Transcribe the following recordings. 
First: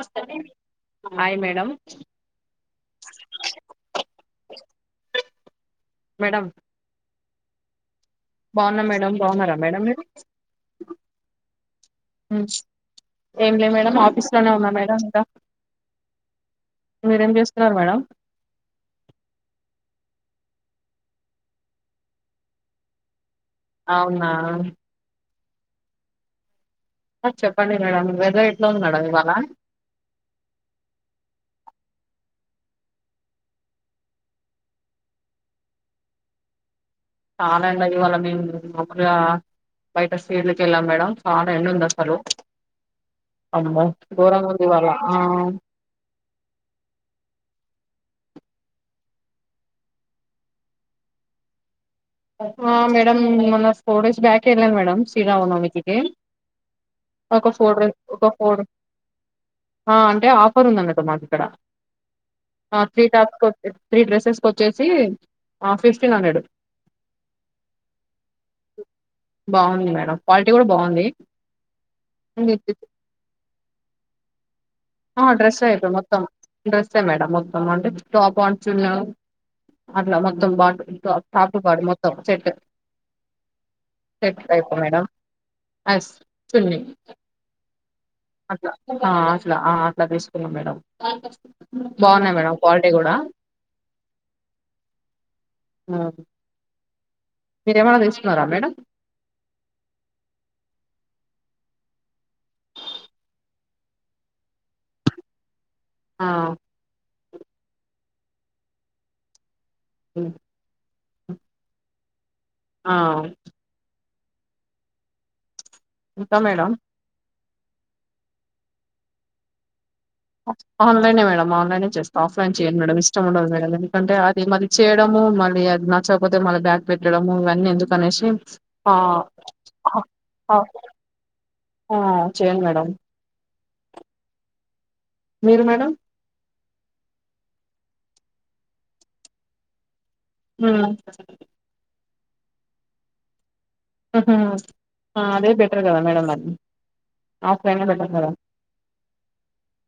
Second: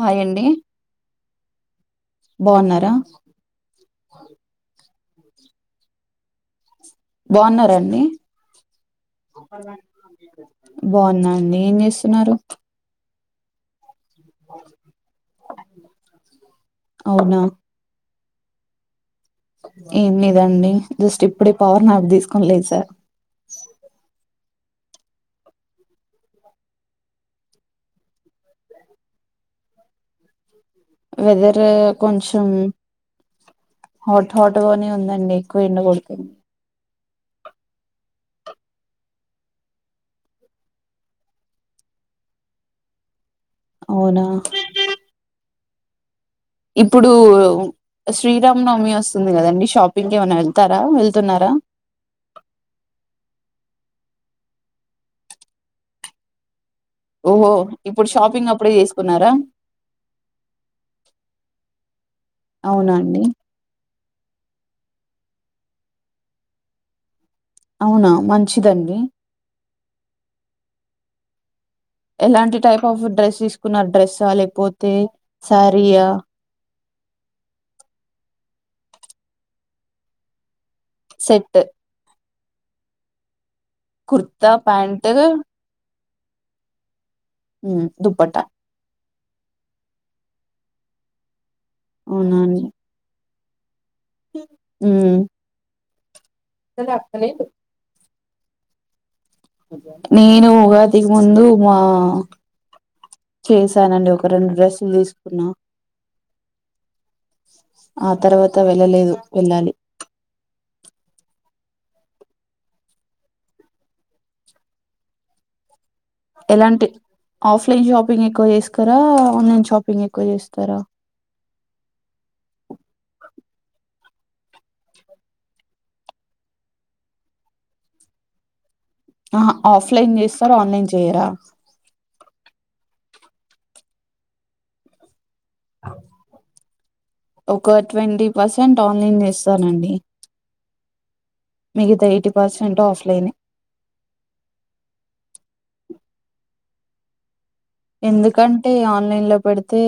Hi అం అండి hi madam బాగున్నారా madam బాగున్నారంండి మేడం బాగున్నారా మేడం మీరు బాగుందండి ఏం చేస్తున్నారు ఏం లే మేడం ఇస్తూనే ఉన్నా మేడం ఇంకా మీరేం అవునా చేస్తున్నారు మేడం ఏన్నిదండి జస్ట్ ఇప్పుడే పవర్ నాఫ తీసుకోనిలేదు సార్ అవునా ఆ చెప్పండి మేడం వెదర్ ఎట్లా ఉంది మేడం ఇవాళ వెదర్ కొంచెం హాట్ హాట్గానే ఉందండి ఎక్కువ ఎండ కొడుతుంది చాలా ఎం అది వాళ్ళ మేము ముగురుగా బయట స్వీడ్లకి వెళ్ళాం మేడం చాలా ఎం ఉంది అసలు అమ్మ అవునా దూరంగా దవాల ఆ ఇప్పుడు శ్రీరామనవమి వస్తుంది కదండి షాపింగ్ కి ఏమైనా వెళ్తారా వెళ్తున్నారా మేడ మన్న స్పొడోస్ డేజ్ బ్యాక్ వెళ మేడ శీరా ఉ న మతికి ఒక ఓహో ఫోర్ డేస్ ఇప్పుడు ఒక షాపింగ్ ఫోర్డే అప్పుడే చేసుకున్నారా అంటే ఆఫర్ ఉందం కదా మాకు ఇక్కడ అవునా త్రీ అండి టాస్ వచ్చే త్రీ డ్రెస్సెస్కి వచ్చేసి ఫిఫ్టీన్ హండ్రెడ్ అవునా మంచిదండి బాగుంది మేడం క్వాలిటీ కూడా బాగుంది ఎలాంటి టైప్ ఆఫ్ డ్రెస్సెస్ నా డ్రెస్ లేకపోతే తే ఆ డ్రెస్ అయిపో సారియా మొత్తం డ్రెస్సే మేడం మొత్తం అంటే టాప్ అంట చున్న అట్లా మొత్తం పాటు ఎ అస్తాపు సెట్ బడ్ మత్త చెట్ కుర్తా ప్యాట్ అస్ చుని ఉ అ ఆ అట్లా అట్లా తీసుకున్నాం మేడం బాగున్నాయి మేడం క్వాలిడే కూడా ఊ ఆ [unintelligible] మీరయా మనద ఉన్నారా మేడమ్ నేను ఉగాదికి ముందు మా చేశానండి ఒక రెండు డ్రెస్సులు తీసుకున్నా ఆ ఆ తర్వాత వెళ్ళలేదు, వెళ్ళాలి ఉ ఆ ఇంకా మేడం ఎలాంటి ఆఫ్లైన్ షాపింగ్ ఎక్కువ చేస్కరా, ఆన్లైన్ షాప్ అ ఆన్లైనె మేడం ఆ న్లైనె చేస్తా, ఆఫ్లైన్ చేయను మేడం, ఇష్టం ఉండదు మేడం. ఎందుకంటే అది మళ్ చేయడము, మళ్ళీ అది నచ్చకపోతే మళ్ళా బ్యాక్ పెట్టడము ఇవన్నీ ఎందుకు అనేసి ఆహ ఆఫ్లైన్ చేస్సరా, ఆన్లైన్ చేయరా చేయన్ మేడం. మీరు మేడం. ఒక ట్వంటీ పర్సెంట్ ఆన్లైన్ చేస్సానండి. హు ఇత ఎయిటీ పర్సెంట్ ఆఫ్లైనే ఉహా, ఆ అదే బెటర్ కదా మేడం నాకి ఎందుకంటే ఆన్లైన్ లో పెడితే,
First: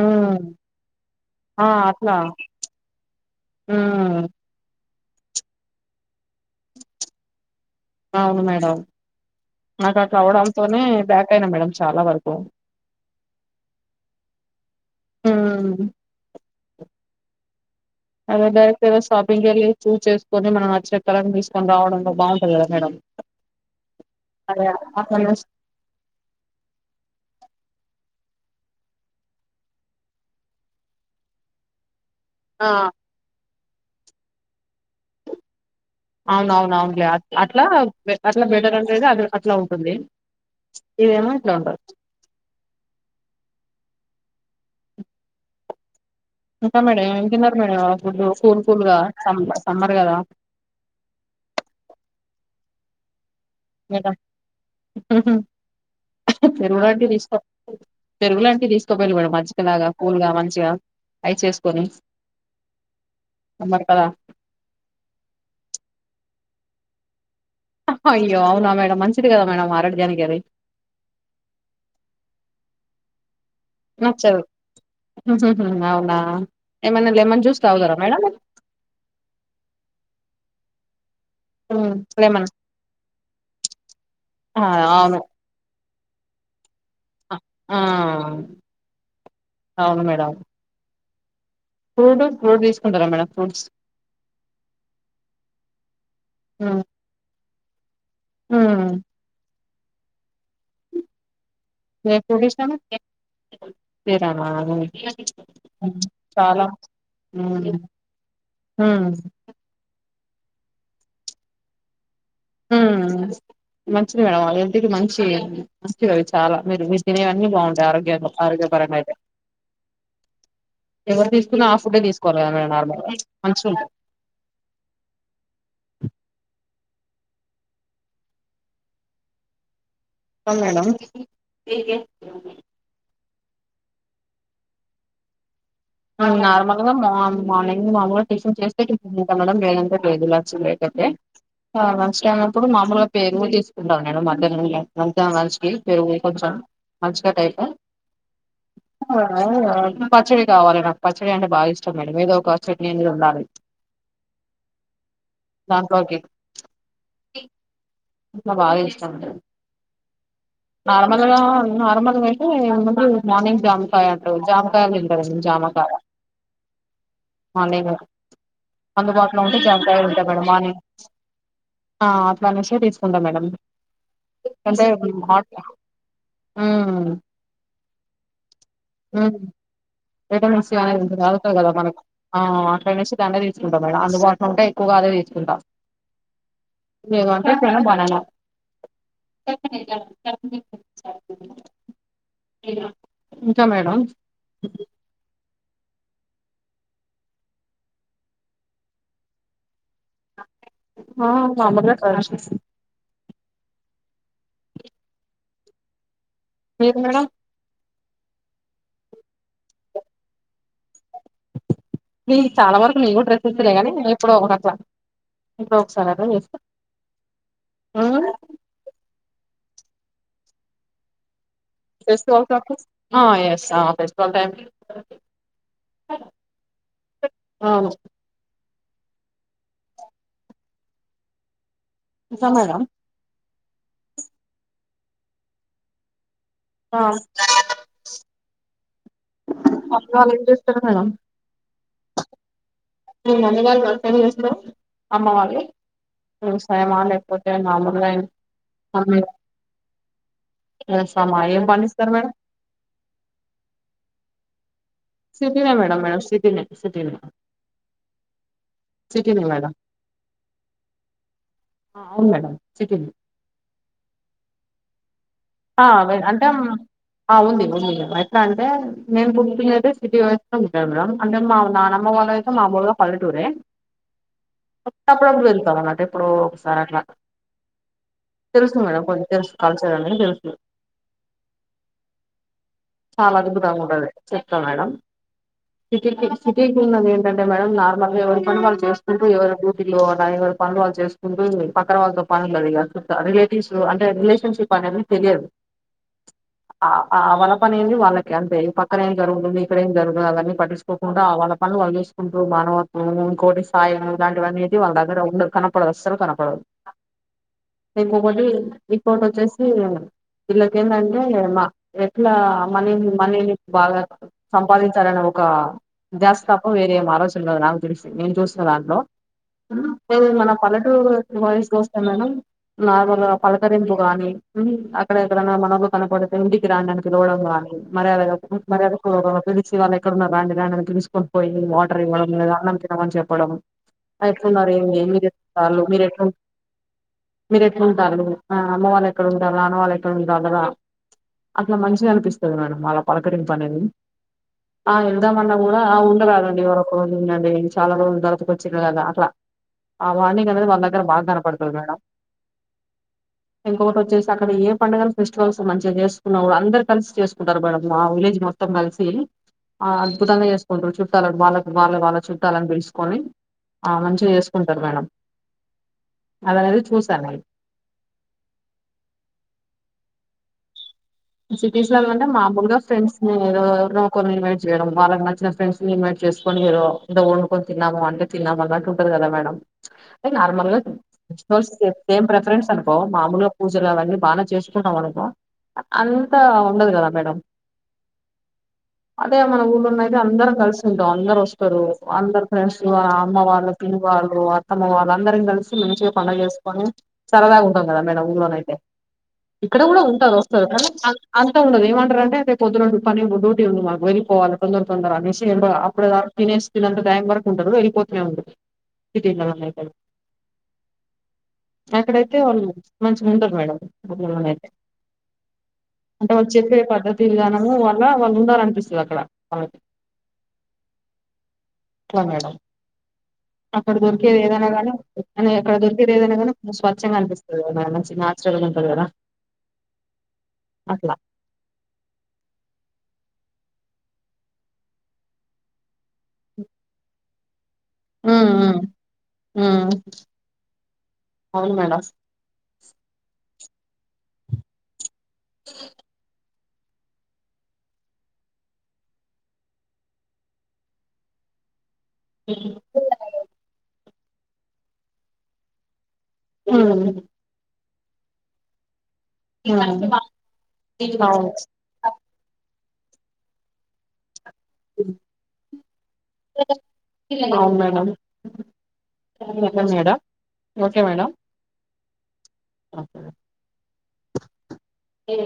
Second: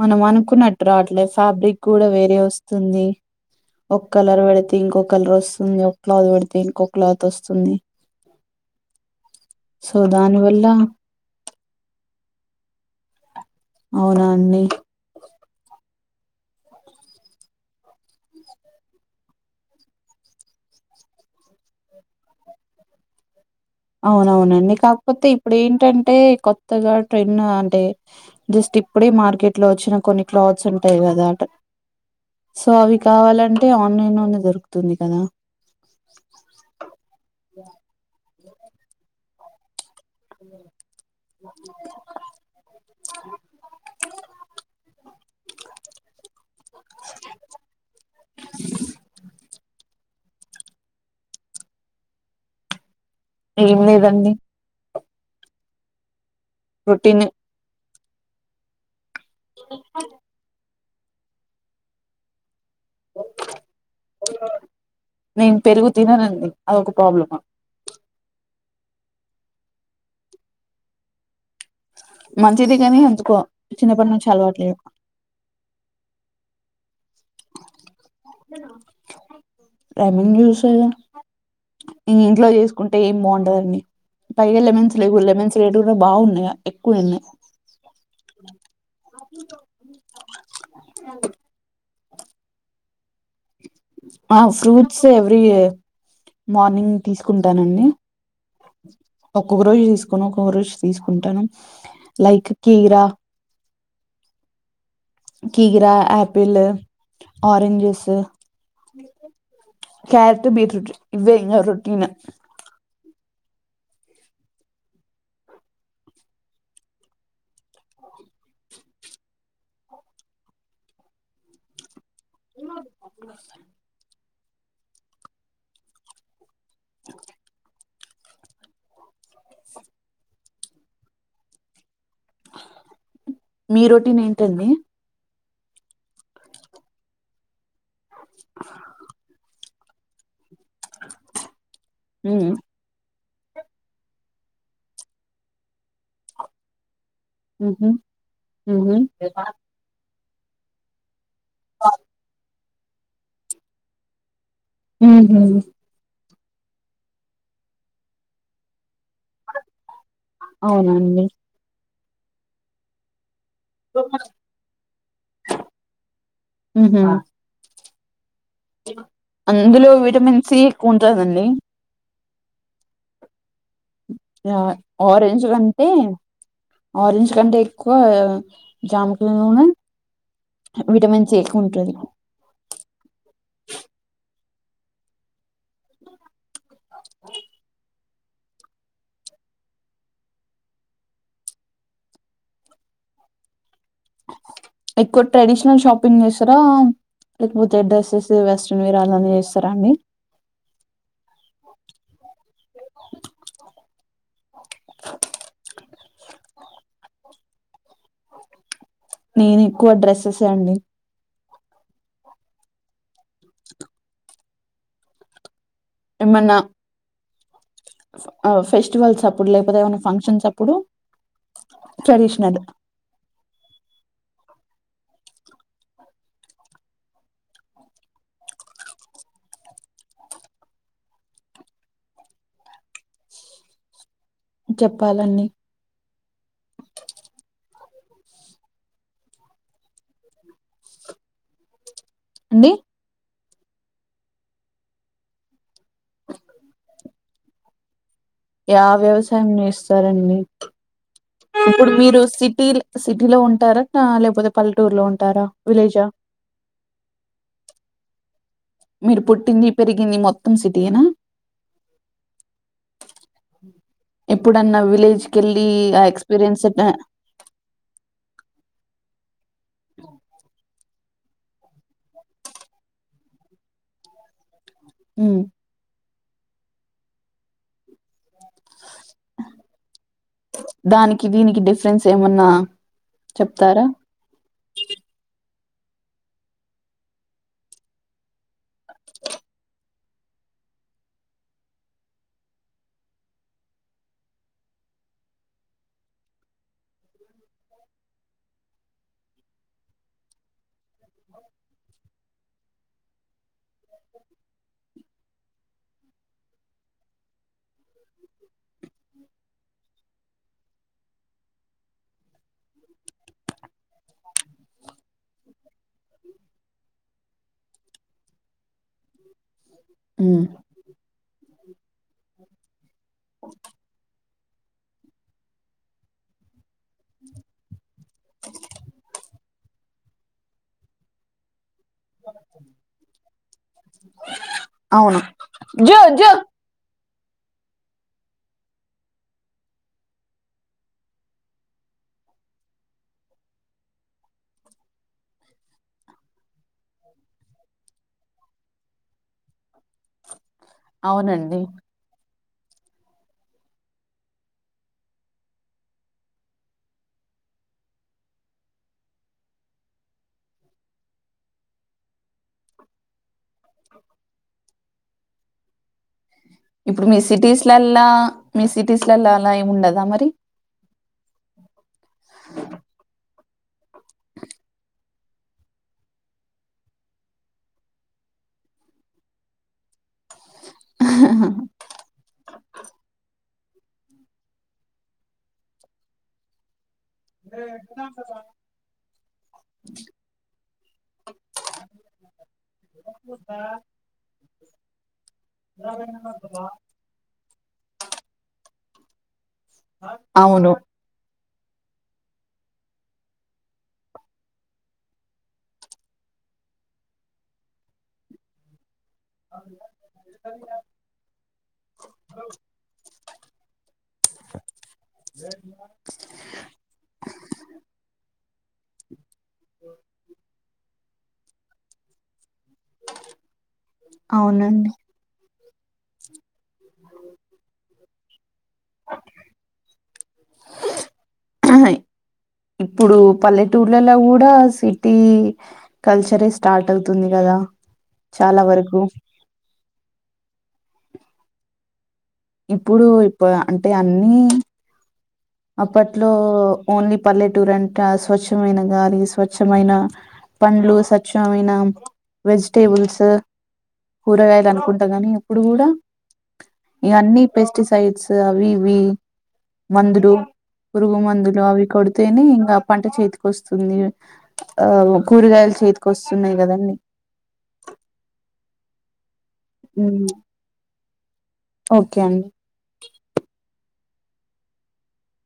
మనం అనుకున్నట్టు రావట్లేదు ఆ ఫ్యాబ్రిక్ కూడా అట్లా వేరే వస్తుంది. ఒక హ్మ్. కలర్ పెడితే ఇంకొ కలర్ వస్సుంది, ఒక క్లాత్ పెడితే ఇంకో క్లాత్ వస్తుంది. అవును మేడం, సో నాకు అట్ల దాని వల్ల అవడంతోనే బ్యాక్ అయినా మేడం. చాలా వరకు అవునా అండి. ఉ అదే డైరెక్ట్ గా షాపింగ్ ఎళ్లి చూజ్ చేసుకొని మన అచ్చిన కలర్ తీసుకొని రావడంలో బావుటంది కదా మేడం‌. అవునవునండి, కాకపోతే ఇప్పుడు ఏంటంటే కొత్తగా ట్రెన్ అంటే జస్ట్ ఇప్పుడే మార్కెట్ లో వచ్చిన కొన్ని క్లాత్స్ ఉంటాయ్, కదా అట ఆ సో అవి కావాలం ఆన్లైన్ నొ దొరుక్ అవునవునవునుల్లే అట్ అట్లా పె పెడ్ రవుండేది. అ అట్లా ఉంటుంది. ఇదేమో ఇట్లా ఉంటది ఇంత మేడం తిన్నారు మేడమ్ ఫుడ్డు కూల్ కూల్గా సమ్ మ్మర్ కదా ఏం లేదండి. హుహు పెరువాటిది రొటీన్ ఇష్టం పెరుగులాంటి దిస్ తొపెలి మేడం మంచ్చిక లాగా కూల్గా మంచిగా అయి చేసుకోని నేను పెరుగు తిననండి అదొక ప్రాబ్లమ అయ్యో అవునా మేడం మంచిది కదా మేడం ఆరగ్యానికి అది మంచిది కాని ఎందుకో నచ్చదు అవునా ఏమన్నా లెమన్ జ్యూస్ తాగుతార లెమన్ జ్యూస్ ఉమ్ హ్మ్. ఇవి లెమన్ ఇంట్లో చేసుకుంటే ఏం బాగుండదని పైగా ఆ లెమన్స్ లే అవును లెమన్స్ లే డుర్ర బాగున్నాయ ఆ అవును మేడం అవు ఫ్రూట్ ఫ్రూట్ తీసుకుంటారా మేడమ్ ఫ్రూట్స్ ఆ ఫ్రూట్స్ ఎవ్రీ హ్మ్. మార్నింగ్ తీసుకుం ధాన్యాన్ని హ్మ్ ఓక్ ఒక్క రోజు తీసుకోను ఒక్కో రోజు తీసుకుంటాను ఏ లైక్ పలిష కీరా శ్రీరామ కీరా ఆపిల్ హ్మ్ ఆరెంజ్ జ్యూస్ హ్మ్ క్యారెట్ బీట్ రూట్ ఇవే ఇంకా రొటీన్ ఉమ్ మంచిది మేడం హెల్త్ కి మంచి మంచివి అవి చాలా మీరు మీ తినేవన్నీ బాగుంటాయి ఆరోగ్యంలో ఆరోగ్యపరంగా అయితే ఎవరు తీసుకున్నా ఆ ఫుడ్డే తీసుకు [unintelligible] అవును మేడం యమ్మీ మీ రొటీన్ ఏంటండి మేం నార్మల్ గా మా మార్నింగ్ మేం మామూలుగా టిఫిన్ చేస్తే టిఫిన్ తింటాం మేడం లేదంటే టిఫిన్ లేదుల ఉమ్ [unintelligible] పెరుగు తీసుకుంటాం మేడం మధ్యాహ్నం మధ్యాహ్నం లంచ్ కి పెరుగు కొంచెం మంచి కట్టయితే ఉహు ఉహు పచ్చడి ప చవాల చ్చ అంటే బాగా ఇష్టం అండి మాది ఒక చెట్ందు ఉన్నారుి ఆ ఆ అ బాగా ఇష్టం ఉంటారు అవునండి నార్మల్గా నార్మల్ అతే మార్నింగ్ జాకాయ అంట్రారు జాముకాయలు ఇల్దార ని జామకాయ ఉహు మార్నింగ్ అందుబాటులో ఉంటే అందులో జామకాయలు ఉంటాయి విటమిన్ మేడం సి ఎక్కువ ఉంటుందండి మనిష తీసుకుందాం మేడడం ఆ రెంజ్ కంటే ఉమ్ ఆరెంజ్ కంటే ఎక్కువ జామకి ఉమ్ నూన విటమిన్ సి అనేది తగుతంది కదా మనకు ఆ ంచితనే తీసుకుా మేడం అందుబాటులో ఉంటే ఎక్కువగా అదే తీసుకుంటాం ఏంట బన ఇంకా మేడం ఎక్కువ ట్రెడిషనల్ షాపింగ్ చేస్తారా లేకపోతే డ్రెస్సెస్ వెస్ట్రన్ వరా అలానే చేస్తారా అండి స హ నేను ఎక్కువ డ్రెస్సెస్ అండి న చాలా వరకు మీకు డ్రెస్ ఇస్తులే గానీ నే ఎప్పుడు ఒక అట్లా ఎప్పుడో ఒకసారి అట్లా ఏమన్నా చేస్తా మ్మ్ ఫెస్టివల్స్ ఇప్పుడు లేకపోతే ఏమైన్నా ఫంక్షన్స్ అప్పుడు ఫస్ ట్రెడిషనల్ ఫస్ల్ టై అవు స మేడమ్ చెప్పాలన్నీ ఆ అప్పుడు వాళ్లు ఏమి చేస్తున్నారు మేడమ్ అండి అ చేస అమ్మ వాళ్ సయమా ఎపోతే నాలు అ యా వ్యవసాయం చెస్తారండి వ్యవసాయమా ఏం ఇప్పుడు పండిస్తారు మీరు మేడం సిటీ సిటీలో ఉంటారా లేకపోతే పల్లె స్తినే మేడం మేడ స్తిని సితిని మీరు పుట్టింది పెరిగింది మొత్తం సిటీ ఏనా ఆ! అవును మేడం సిటీనే ఎప్పుడన్నా విలేజ్ కెళ్ళి ఆ అంటే ఎక్స్పీరియన్స్ ఆ ఉంది ఉంది ఎట్లా అంటే మేము ప దతే సిటీ వయ ఉంటా అంటే మా నాన్నమ్మ వాళ్ళయితే మాములుగా పల్లెటూరే ఉమ్ అప్పుడప్పుడు వెళ్తమ ఎప్పుడో ఒకసారి అట్లా తెలుసు మేడం కొంచెం తెలుసు కల్చర్ తెలు దానికి దీనికి డిఫరెన్స్ ఏమన్నా చాలా అద్భుతంగా చెప్తారా ఉంటది చెప్తా మేడం సిటీకి సిటీకి ఉన్నది ఏంటంటే మేడం నార్మల్ గా ఎవరి పని వాళ్ళు చేసుకుంటూ ఎవరు డ్యూటీలో ఎవరి పనులు వాళ్ళు చేసుంకుంటూ పక్కన వాళ్ళతో పనుండదు ఇంకా ఈ రిలేటివ్స్ అంటే రిలేషన్షిప్ అనేది తెలియదు వాళ్ల పని ఏది వాళ్ళకి అంతే పక్కన ఏం జరగుతుంది ఇక్కడ ఏం జరగుతుంది అవన్నీ పట్టిచ్చుకోకుండా ఆ వాళ్ల పనులు వాళ్ళు చూసుకుంటూ మానవత్వం ఇంకోటి సాయం ఇలాంటివన్నీ వాళ్ళ దగ్గర ఉండదు కనపడదు అసలు కనపడదు ఇంకొకటి ఇంకోటి వచ్చేసి విళ్ళకిఏందంటే మా ఎట్లా మనీని మనీని బాగా సంపాదించాలనే ఒక ద్యాస్తస్పం వేరే ఆలోచన కాదు నాకు తెలిసి నేను చూసిన దాంట్లో అ ఉమ్ మన పల్లటూరు వయస్గా వస్తే మేడం నార్మల్గా పలకరింపు గానీ అక్కడ ఎక్కడన్నా మనబ కనపడితే ఇంటికి రాండి అని పిలవడం గానీ మర్యాద మర్యాద పిలిసి వాళ్ళ ఎక్కడన్నా రాండి రాడానికి పసుకొని పోయి వాటర్ ఇవ్వడం లేదా అన్నం తినమని చెప్పడం ఎట్లున్నారు ఏమి అవును మీరు చళ జో మీరు ఎట్ జో మీరు ఎట్లా ఉంటారు ఆ అమ్మ వాళ్ళు ఎక్కడ ఉండ రానవాళ్ళట్ ఉ అ అట్లా మంచిగా అనిపిస్తుంది మేడం అళ పలకరింపు అనేది ఆ వెళ్దామన్నా కూడా ఉండరాదండి వరక రోజు ఉందండి చాలా రోజులు ధరతకుొచ్చారు కదా అట్లా వా వాళ్ళ దగ్గర బాగా అవునండి కనపడుతుంది మేడం ఇంకొకటి వచ్చే అక్కడ ఏ పండుగల ఫెస్టివల్స్ మంచిగా చేసుకున్నా అందరు కలిసి చేసుకుంటారు మేడం మా విలేజ్ మొత్తం కలిసి అద్భుతంగా చేసుకుంటారు చుట్టాల వాళ్ళ వాళ్ళ వాళ్ళ చుట్టాలని పిలుసుకొని ఆ మంచిగా చేసుకుంటారు మేడం అది అనేది ఇప్పుడు మి చూసాను నేను సిటిస్ లళ్ల మిసి టీస్లలో అలా ఏమి ఉండదా మరి సిటీస్లల్లో అంటే మామూలుగా ఫ్రెండ్స్ ని ఎవరినో ఒకరిని ఇన్వైట్ చేయడం వాళ్ళకి నచ్చిన ఫ్రెండ్స్ నీ యిన్వైట్ చేసుకొని ఏదో వండుకని తిన్నాము అంటే తిన్నాము అన్నట్టు ఉంటది కదా.. మేడం లైక్ నార్మల్ గా సేమ్ ప్రిఫరెన్స్ అనుకో మామూలుగా పూజలు అవన్నీ బాగానే చేసుకుంటాం అనుకో అంత ఉండదు కదా మేడం అదే మన ఊర్లోన అయితే అందరం కలిసి ఉంటాం అందరు వస్తారు అందరు ఫ్రెండ్స్ అమ్మ వాళ్ళు తిని వాళ్ళు అత్తమ్మ వాళ్ళు అందరం కలిసి మంచిగ పండుగ చేసుకొని సరదాగా ఉంటాం కదా మేడం ఊర్లోన అయితే ఇక్కడ కూడా ఉంటారు వ అవును కద అంత ఉండదు ఏమంటారు అంటే తే పొద్దునండు పని డ్యూటీ ఉంది మాకు వెళ్ళిపోవాల తొందర తొందర అనేసి అప్పుడు తినేసి తినంత టైం వరకు ఉంటారు వెళ్ళిపోతనే ఉండదు సిటీలొ వాళ్ళు అక్కడ.... అక్కడైతే వాళ్ళు మంచిగా ఉంటారు మేడం ఎవైనా అయితే అంటే వాళ్ళు చెప్పే పద్ధతి విధానము వాళ్ళ వాళ్ళు ఉండాలనిపిస్తది అక్కడ వాళ్ళకి లా మేడం అక్కడ దొరికేది ఎదనై అవునండి గాని అని అదుర్గ ఇ ఏద స్వచ్ఛంగా అనిపిస్తుంది మ మంచి ఉంటది కదా అట్లా అ ఇప్పుడు పల్లెటూర్లలో కూడా సిటీ కల్చరే స్టార్ట్ అవుతుంది కదా చాలా ఊ‌ఊ వరకు ఊ అవును మేడం ఇప్పుడు ఇప్పు అంటే అన్ని అప్పట్లో ఓన్లీ పల్లెటూరు అంట స్వచ్ఛమైన గాలి స్వచ్ఛమైన పండ్లు స్వచ్ఛమైన వెజిటేబుల్స్ కూరగాయలు అనుకుంటా గానీ ఎప్పుడు కూడా ఉమ్ ఇవన్నీ ఇ సైడ్స్ అవి ఇవి ఉమ్ మందులు పురుగు మందులు అవి కొడు తనే ఇంకా పంట చేతికి వస్తుంది ఆ కూరగాయలు చేతికి వస్తున్నాయి కదండి సరే మేడం ఓకే మేడం ఓకే అండి ఏ